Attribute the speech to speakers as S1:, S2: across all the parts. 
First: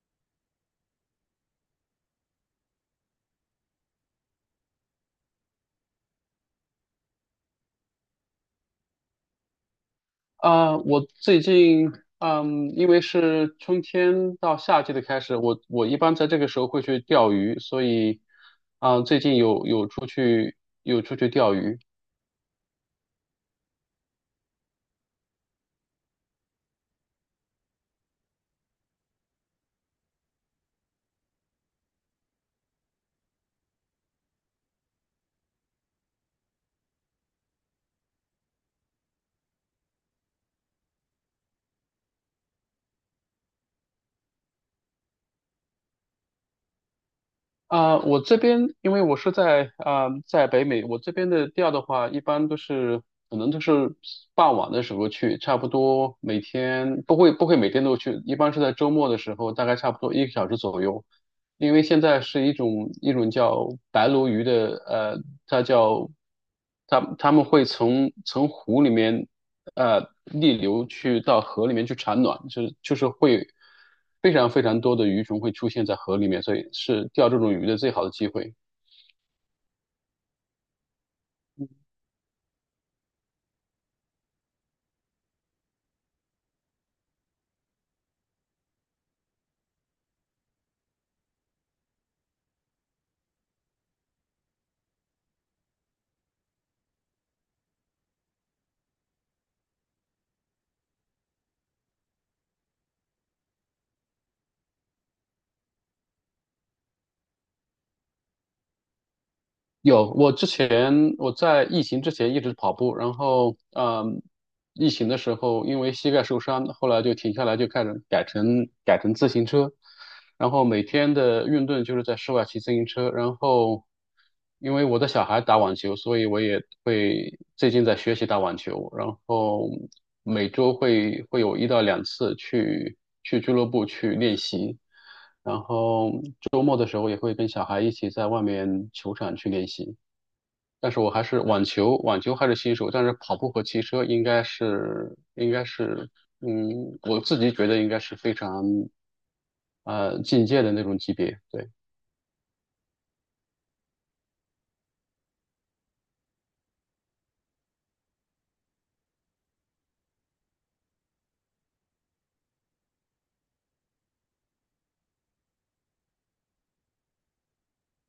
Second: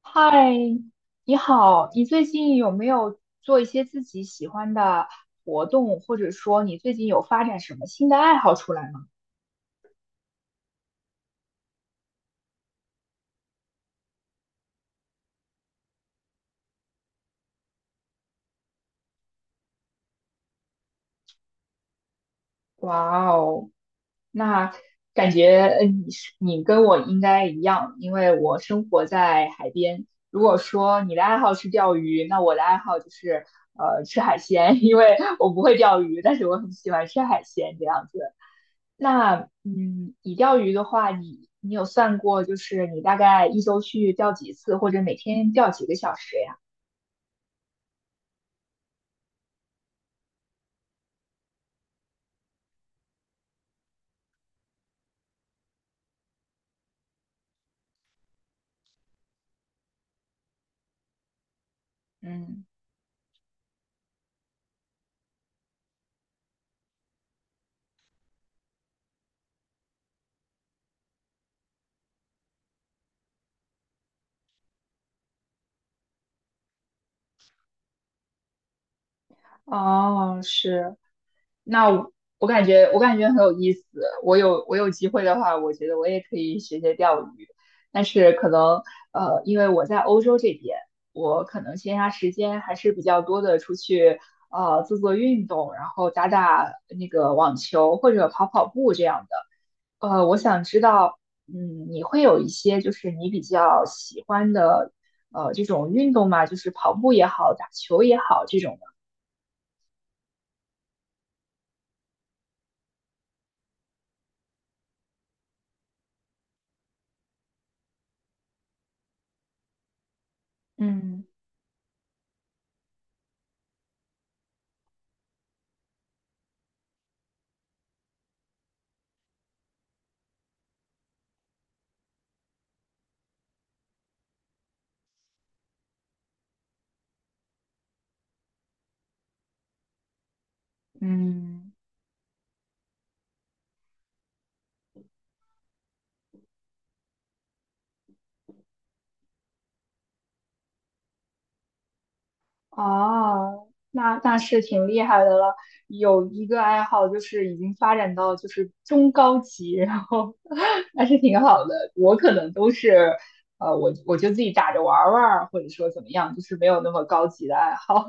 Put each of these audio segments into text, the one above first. S1: 嗨，你好，你最近有没有做一些自己喜欢的活动，或者说你最近有发展什么新的爱好出来吗？
S2: 我最近，因为是春天到夏季的开始，我一般在这个时候会去钓鱼，所以，最近有出去有出去钓鱼。
S1: 哇哦，那感觉你是你跟我应该一样，因为我生活在海边。如果说你的爱好是钓鱼，那我的爱好就是吃海鲜，因为我不会钓鱼，但是我很喜欢吃海鲜这样子。那你钓鱼的话，你有算过，就是你大概一周去钓几次，或者每天钓几个小时呀？
S2: 我这边因为我是在在北美，我这边的钓的话，一般都是可能都是傍晚的时候去，差不多每天不会每天都去，一般是在周末的时候，大概差不多一个小时左右。因为现在是一
S1: 嗯，
S2: 种一种叫白鲈鱼的，它叫它们会从湖里面逆流去到河里面去产卵，就是会非常多的鱼种会出现在河里面，所以是钓这种鱼的最好的机会。
S1: 哦，是，那我我感觉很有意思。我有机会的话，我觉得我也可以学学钓鱼，但是可能因为我在欧洲这边，我可能闲暇时间还是比较多的，出去做做运动，然后打打那个网球或者跑跑步这样的。我想知道，你会有一些就是你比较喜欢的，这种运动嘛，就是跑步也好，打球也好，这种的。
S2: 有，我之前我在疫情之前一直跑步，然后疫情的时候因为膝盖受伤，后来就停下来，就开始改成自行车，然后每天
S1: 嗯。
S2: 的运动就是在室外骑自行车，然后因为我的小孩打网球，所以我也会最近在学习打网球，然后每周会有一到两次去俱乐部去练习。然后周末的时候也会跟小孩一起在外面球场去练习。但是我还是网
S1: 嗯。
S2: 球，网球还是新手，但是跑步和骑车应该是，嗯，我自己觉得应该是非常进阶的那种级别，对。
S1: 哦，那是挺厉害的了。有一个爱好就是已经发展到就是中高级，然后 还是挺好的。我可能都是，我就自己打着玩儿玩儿，或者说怎么样，就是没有那么高级的爱好。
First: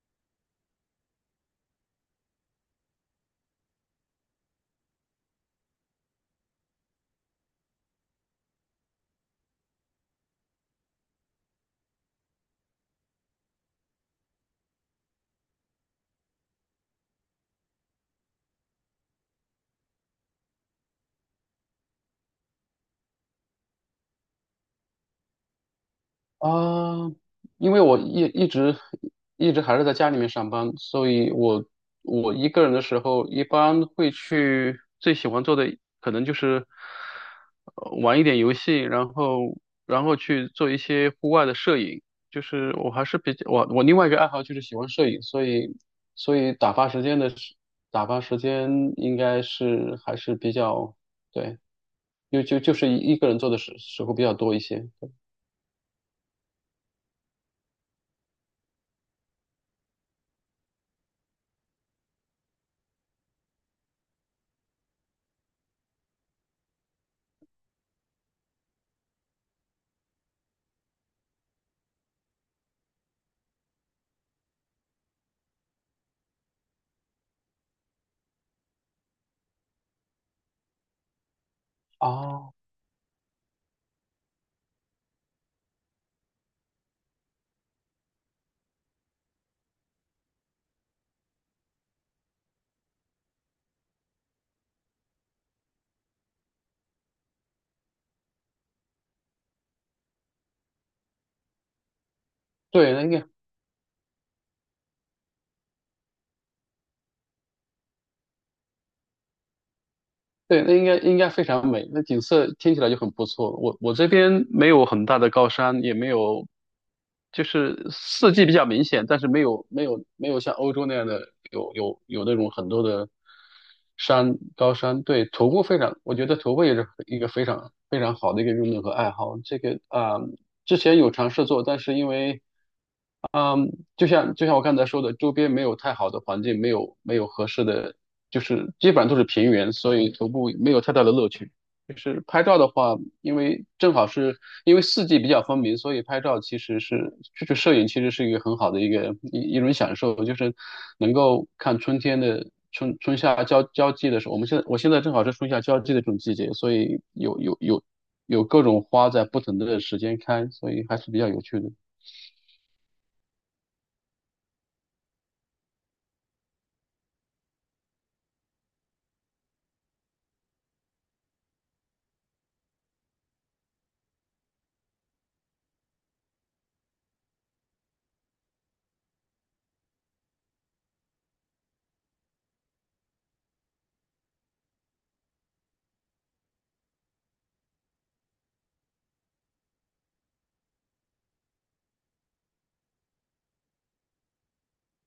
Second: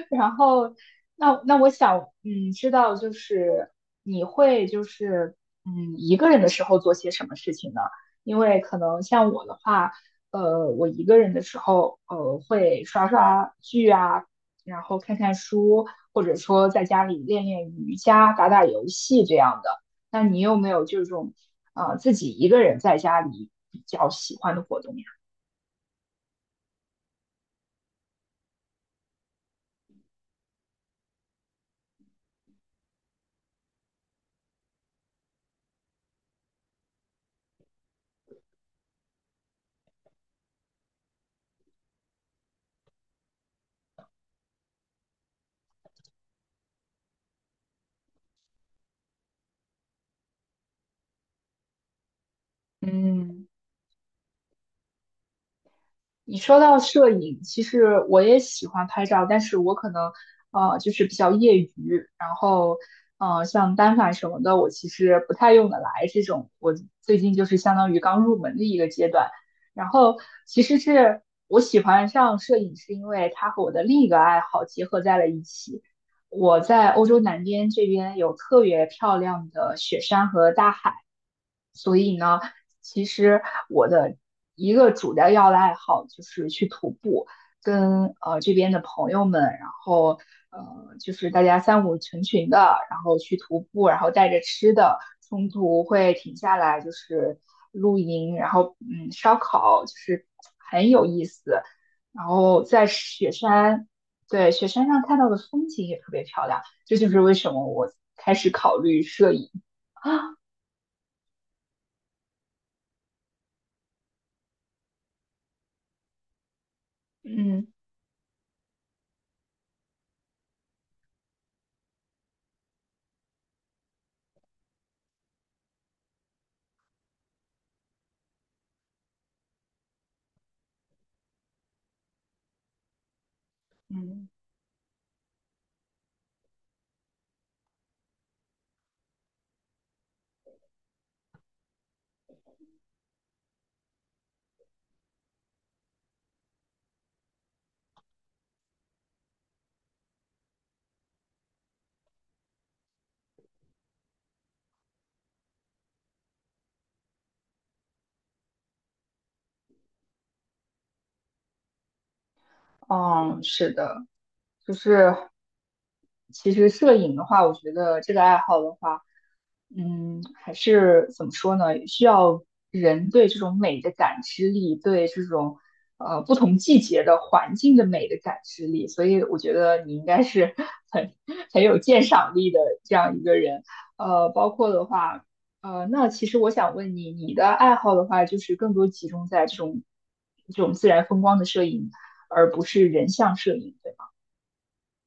S1: 然后，那我想，知道就是你会就是一个人的时候做些什么事情呢？因为可能像我的话。我一个人的时候，会刷刷剧啊，然后看看书，或者说在家里练练瑜伽、打打游戏这样的。那你有没有这种自己一个人在家里比较喜欢的活动呀？
S2: 啊，因为我一直还是在家里面上班，所以我我一个人的时候，一般会去最喜欢做的可能就是玩一点游戏，然后然后去做一些户外的摄影。就是我还是比较我另外一个爱好就是喜欢摄影，所以所以打发时间应该是还是比较对，就是一个人
S1: 嗯。
S2: 做的时候比较多一些。
S1: 你说到摄影，其实我也喜欢拍照，但是我可能就是比较业余，然后像单反什么的，我其实不太用得来。这种我最近就是相当于刚入门的一个阶段。然后其实是我喜欢上摄影，是因为它和我的另一个爱好结合在了一起。我在欧洲南边这边有特别漂亮的雪山和大海。所以呢，
S2: 哦，
S1: 其实我的一个主要要的爱好就是去徒步，跟这边的朋友们，然后就是大家三五成群的，然后去徒步，然后带着吃的，中途会停下来就是露营，然后烧烤，就是很有意思。然后在
S2: 对，那应该。
S1: 雪山，对雪山上看到的风景也特别漂亮，这就是为什么我开始考虑摄影。
S2: 对，那应该非常美，那景色听起来就很不错。我我这边没有很大的高山，也没有，就
S1: 嗯。
S2: 是四季比较明显，但是没有没有像欧洲那样的有那种很多的山高山。对，徒步非常，我觉得徒步也是一个非常非常好的一个运动和爱好。这个之前有尝试做，但是因为嗯，就
S1: 嗯。
S2: 像就像我刚才说的，周边没有太好的环境，没有合适的，就是基本上都是平原，所以徒步没有太大的乐趣。就是拍照的话，因为正好是因为四季比较分明，所以拍照其实是就是摄影其实是一个很好的一个一种享受，就是能够看春天的春夏交际的时候，我现在正好是春夏交际的这种季节，所以有有各种花在不同的时间开，所以还是比较有趣的。
S1: 嗯，是的，就是其实摄影的话，我觉得这个爱好的话，还是怎么说呢？需要人对这种美的感知力，对这种不同季节的环境的美的感知力，所以我觉得你应该是 很很有鉴赏力的这样一个人。包括的话，那其实我想问你，你的爱好的话，就是更多集中在这种自然风光的摄影，而不是人像摄影。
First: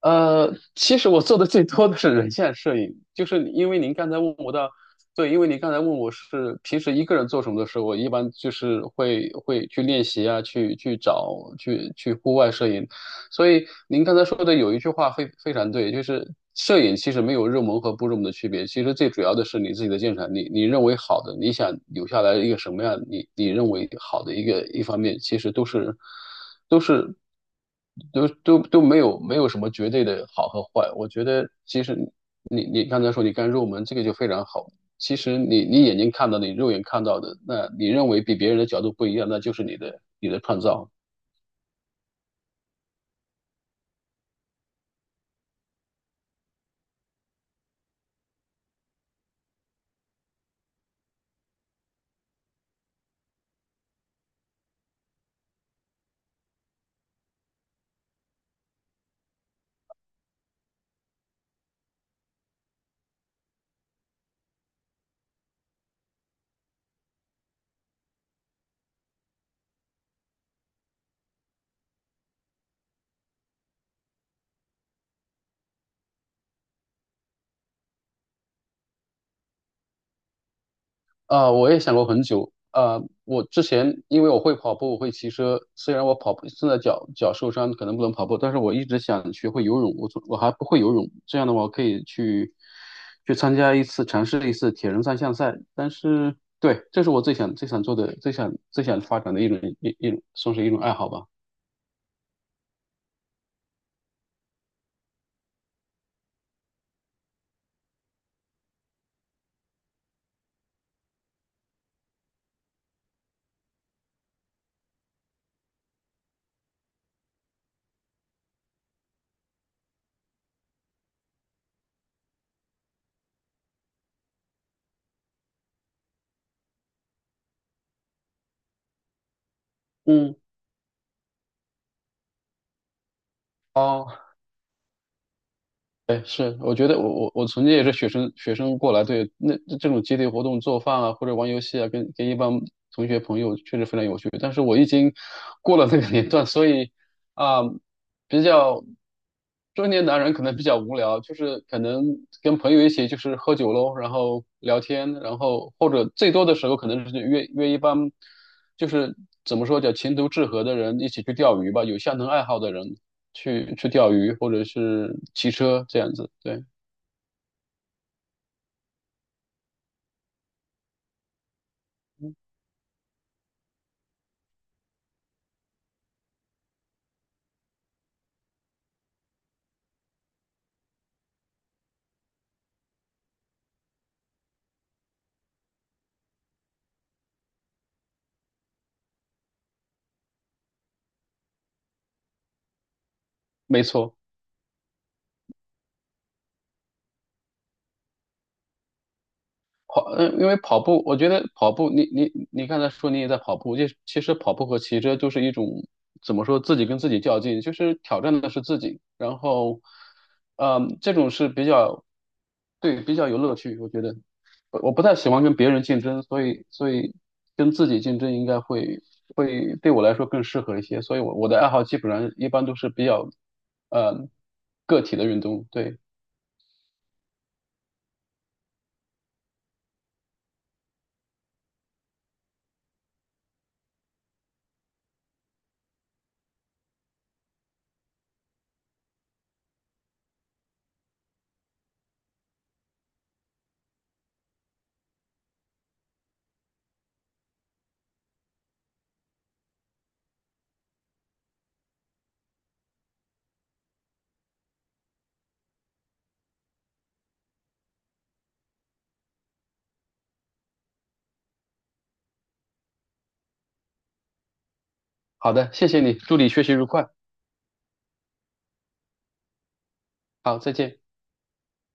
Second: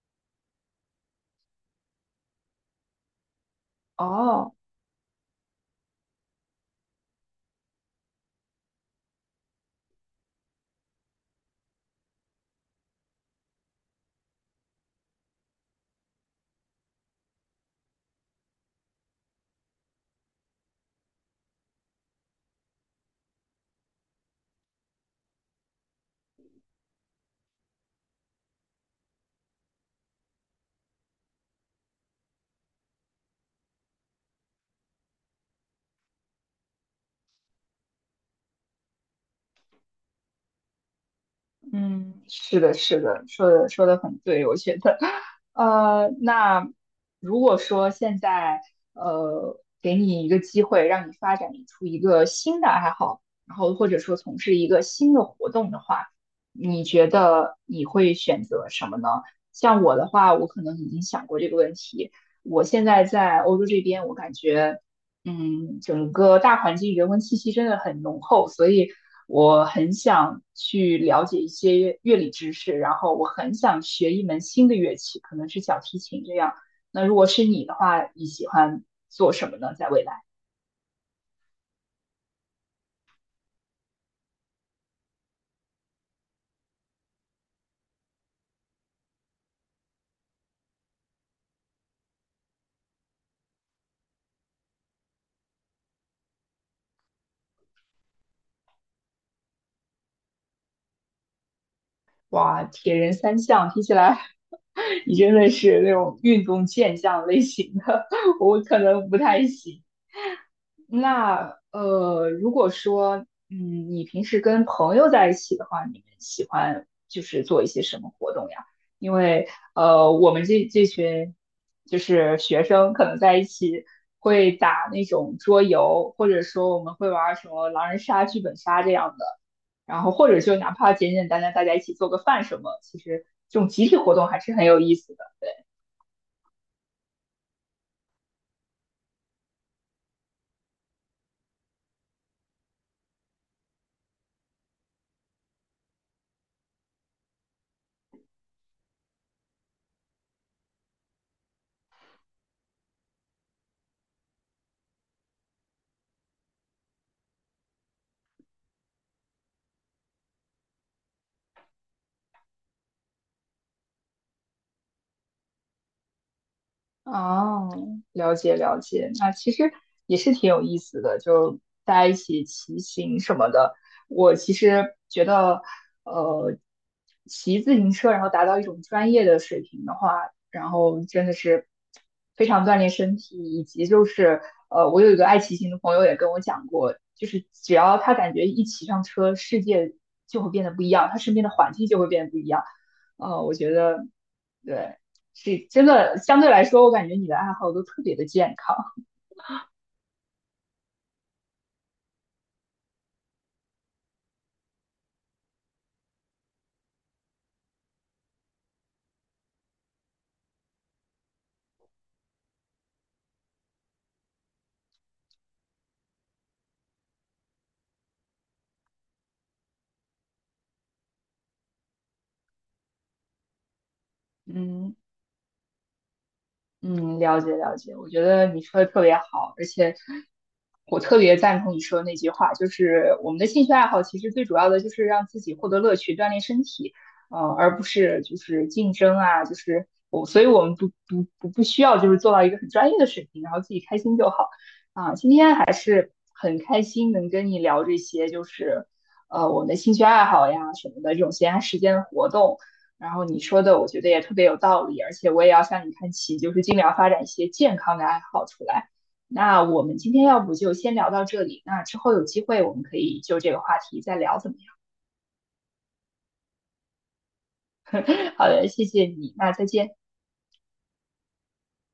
S2: 呃，其实我做的最多的是人像摄影，就是因为您刚才问我
S1: 哦，
S2: 的，对，因为您刚才问我是平时一个人做什么的时候，我一般就是会去练习啊，去去找去去户外摄影，所以您刚才说的有一句话非常对，就是摄影其实没有入门和不入门的区别，其实最主要的是你自己的鉴赏力，你认为好的，你想留下来一个什么样，你你认为好的一个一方面，其实都是都是都都都没有什么绝对的好和坏。我觉得其实你刚才说你刚入门这个就非常好，其实你眼睛看到的，你肉眼看到的，那你认为比别人的角度不一样，那就是你的创造。
S1: 嗯，是的，是的，说的很对，我觉得，那如果说现在给你一个机会，让你发展出一个新的爱好，然后或者说从事一个新的活动的话，你觉得你会选择什么呢？像我的话，我可能已经想过这个问题。我现在在欧洲这边，我感觉。整个大环境人文气息真的很浓厚，所以我很想去了解一些乐理知识，然后我很想学一门新的乐器，可能是小提琴这样。那如果是你的话，你喜欢做什么呢？在未来？
S2: 我也想过很久我之前因为我会跑步，我会骑车，虽然我跑步现在脚受伤，可能不能跑步，但是我一直想学会游泳。我从我还不会游泳，这样的话我可以去参加一次，尝试一次铁人三项赛。但是，对，这是我最想做的，最想发展的一种，算是一种爱好吧。
S1: 哇，铁人三项，听起来 你真的是那种运动健将类型的，我可能不太行。那如果说，你平时跟朋友在一起的话，你们喜欢就是做一些什么活动呀？因为我们这群就是学生，可能在一起会打那种桌游，或者说我们会玩儿什么狼人杀、剧本杀这样的，然后或
S2: 嗯，
S1: 者就哪怕简简单单大家一起做个饭什么，其实这种集体活动还是很有意思的。
S2: 哎，是，我觉得我曾经也是学生过来，对，那这种集体活动做饭啊，或者玩游戏啊，跟一帮同学朋友确实非常有趣。但是我已经过了那个年段，所以啊、比较中年男人可能比较无聊，就是可能跟朋友一起就是喝酒喽，然后聊天，然后或者最多的时候可能是约一帮就是怎么说叫情投志合的人一起去钓鱼吧，有相同爱好的人去钓鱼或者是骑车这样子。对，
S1: 哦，了解了解，那其实也是挺有意思的，就大家一起骑行什么的。我其实觉得，呃，骑自行车然后达到一种专业的水平的话，然后真的是非常锻炼身体，以及就是我有一个爱骑行的朋友也跟我讲过，就是只要他感觉一骑上车，世界就会变得不一样，他身边的环境就会变得不一样。我觉
S2: 没
S1: 得
S2: 错。
S1: 对。是真的，相对来说，我感觉你的爱好都特别的健康。
S2: 跑，嗯，因为跑步，我觉得跑步，你刚才说你也在跑步，就其实跑步和骑车就是一种怎么说，自己跟自己较劲，就是挑战的是自己。然后，嗯，这种是比较，对，比较有乐趣，我觉得。我不太喜欢跟别人竞争，所以跟自己竞争应该会对我来说更适合一些。所以我，我的爱好基本上一般都是比较，呃，
S1: 嗯，
S2: 个体的运动。对，
S1: 嗯，了解了解，我觉得你说的特别好，而且我特别赞同你说的那句话，就是我们的兴趣爱好其实最主要的就是让自己获得乐趣，锻炼身体，而不是就是竞争啊，就是我，所以我们不需要就是做到一个很专业的水平，然后自己开心就好啊。今天还是很开心能跟你聊这些，就是我们的兴趣爱好呀什么的这种闲暇时间的活动。然后你说的，我觉得也特别有道理，而且我也要向你看齐，就是尽量发展一些健康的爱好出来。那我们今天要不就先聊到这里，那之后有机会我们可以就这个话题再聊，怎么样？
S2: 好的，谢谢你，祝你学习愉快，
S1: 好的，谢谢你，那再见。
S2: 好，再见。